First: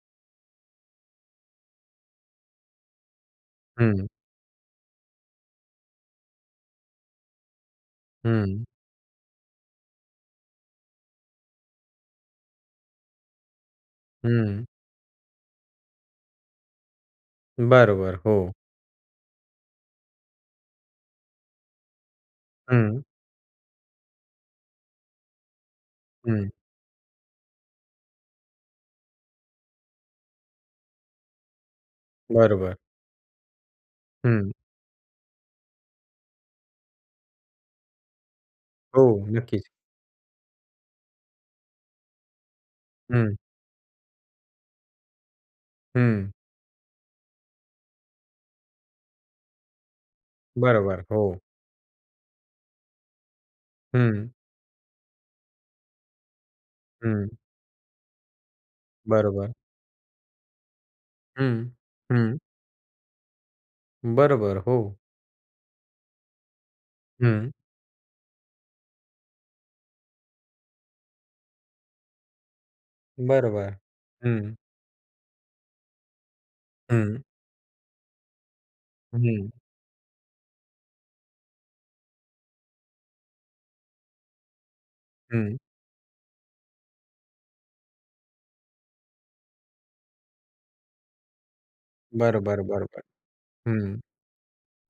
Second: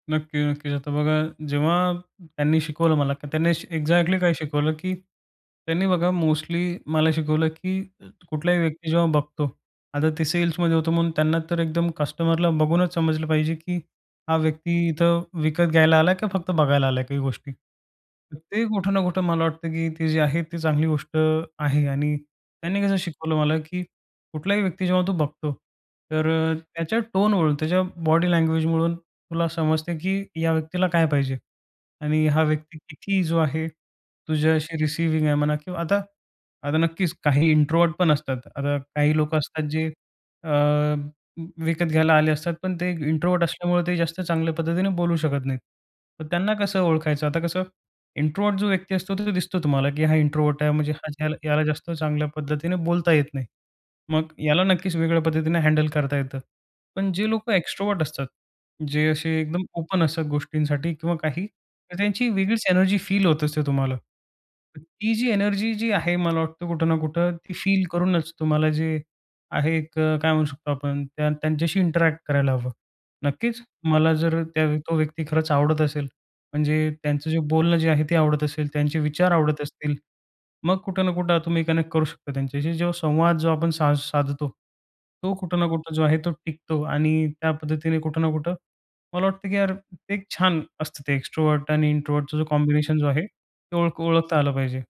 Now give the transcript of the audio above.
नक्की, नक्कीच. आता बघा जेव्हा त्यांनी शिकवलं मला, की त्यांनी हं. एक्झॅक्टली काय शिकवलं की त्यांनी बघा मोस्टली मला शिकवलं, की अ, कुठलाही हं. व्यक्ती जेव्हा बघतो. आता ते सेल्समध्ये होतो म्हणून त्यांना तर एकदम कस्टमरला बघूनच समजलं पाहिजे, की हा हं. व्यक्ती इथं विकत घ्यायला आला की फक्त बघायला आलाय काही गोष्टी. बरोबर, तर हो. ते कुठं ना कुठं मला वाटतं, की ते जे आहे, ती चांगली गोष्ट आहे आणि त्यांनी कसं हं. शिकवलं मला की कुठल्याही व्यक्ती जेव्हा तू बघतो, तर हं. अ, त्याच्या टोनवरून, त्याच्या बॉडी लँग्वेजवरून तुला समजते की या व्यक्तीला काय पाहिजे? आणि हा बरोबर. व्यक्ती किती जो आहे हं. तुझ्या अशी रिसिव्हिंग आहे म्हणा किंवा आता, आता नक्कीच काही इंट्रोव्हर्ट पण असतात. आता हो, काही लोकं नक्कीच. असतात जे अ, विकत घ्यायला आले असतात, पण ते हं. इंट्रोव्हर्ट असल्यामुळे ते जास्त चांगल्या पद्धतीने बोलू शकत नाहीत. तर हं. त्यांना कसं ओळखायचं आता कसं. इंट्रोव्हर्ट जो व्यक्ती असतो तो दिसतो तुम्हाला, की हा इंट्रोव्हर्ट आहे. म्हणजे बरोबर. हा याला हो. याला जास्त चांगल्या पद्धतीने बोलता येत नाही. मग हं. याला नक्कीच वेगळ्या पद्धतीने हँडल करता येतं. पण जे हं. लोकं एक्स्ट्रव्हर्ट असतात. जे असे बरोबर. एकदम ओपन असतात गोष्टींसाठी किंवा काही, हं, तर त्यांची हं. वेगळीच एनर्जी फील होत असते तुम्हाला. बरोबर. हो. ती जी एनर्जी जी आहे मला वाटतं कुठं ना कुठं हं. ती फील करूनच तुम्हाला जे आहे, एक काय म्हणू शकतो आपण, त्या त्यांच्याशी इंटरॅक्ट करायला हवं. नक्कीच, बरोबर. मला जर हं. त्या तो व्यक्ती खरंच आवडत असेल. म्हणजे हं. त्यांचं जे बोलणं जे आहे ते आवडत असेल, त्यांचे विचार हं. आवडत असतील. मग कुठे ना कुठं तुम्ही कनेक्ट करू शकता त्यांच्याशी. जो संवाद जो आपण साज साधतो. तो हं. कुठं ना कुठं जो आहे, तो टिकतो आणि त्या पद्धतीने कुठं ना कुठं मला वाटते, की यार एक-एक छान असतं ते एक्स्ट्रोव्हर्ट आणि इंट्रोव्हर्टचं जो बरोबर, कॉम्बिनेशन बरोबर, जो आहे. ते ओळख हं. ओळखता आलं पाहिजे.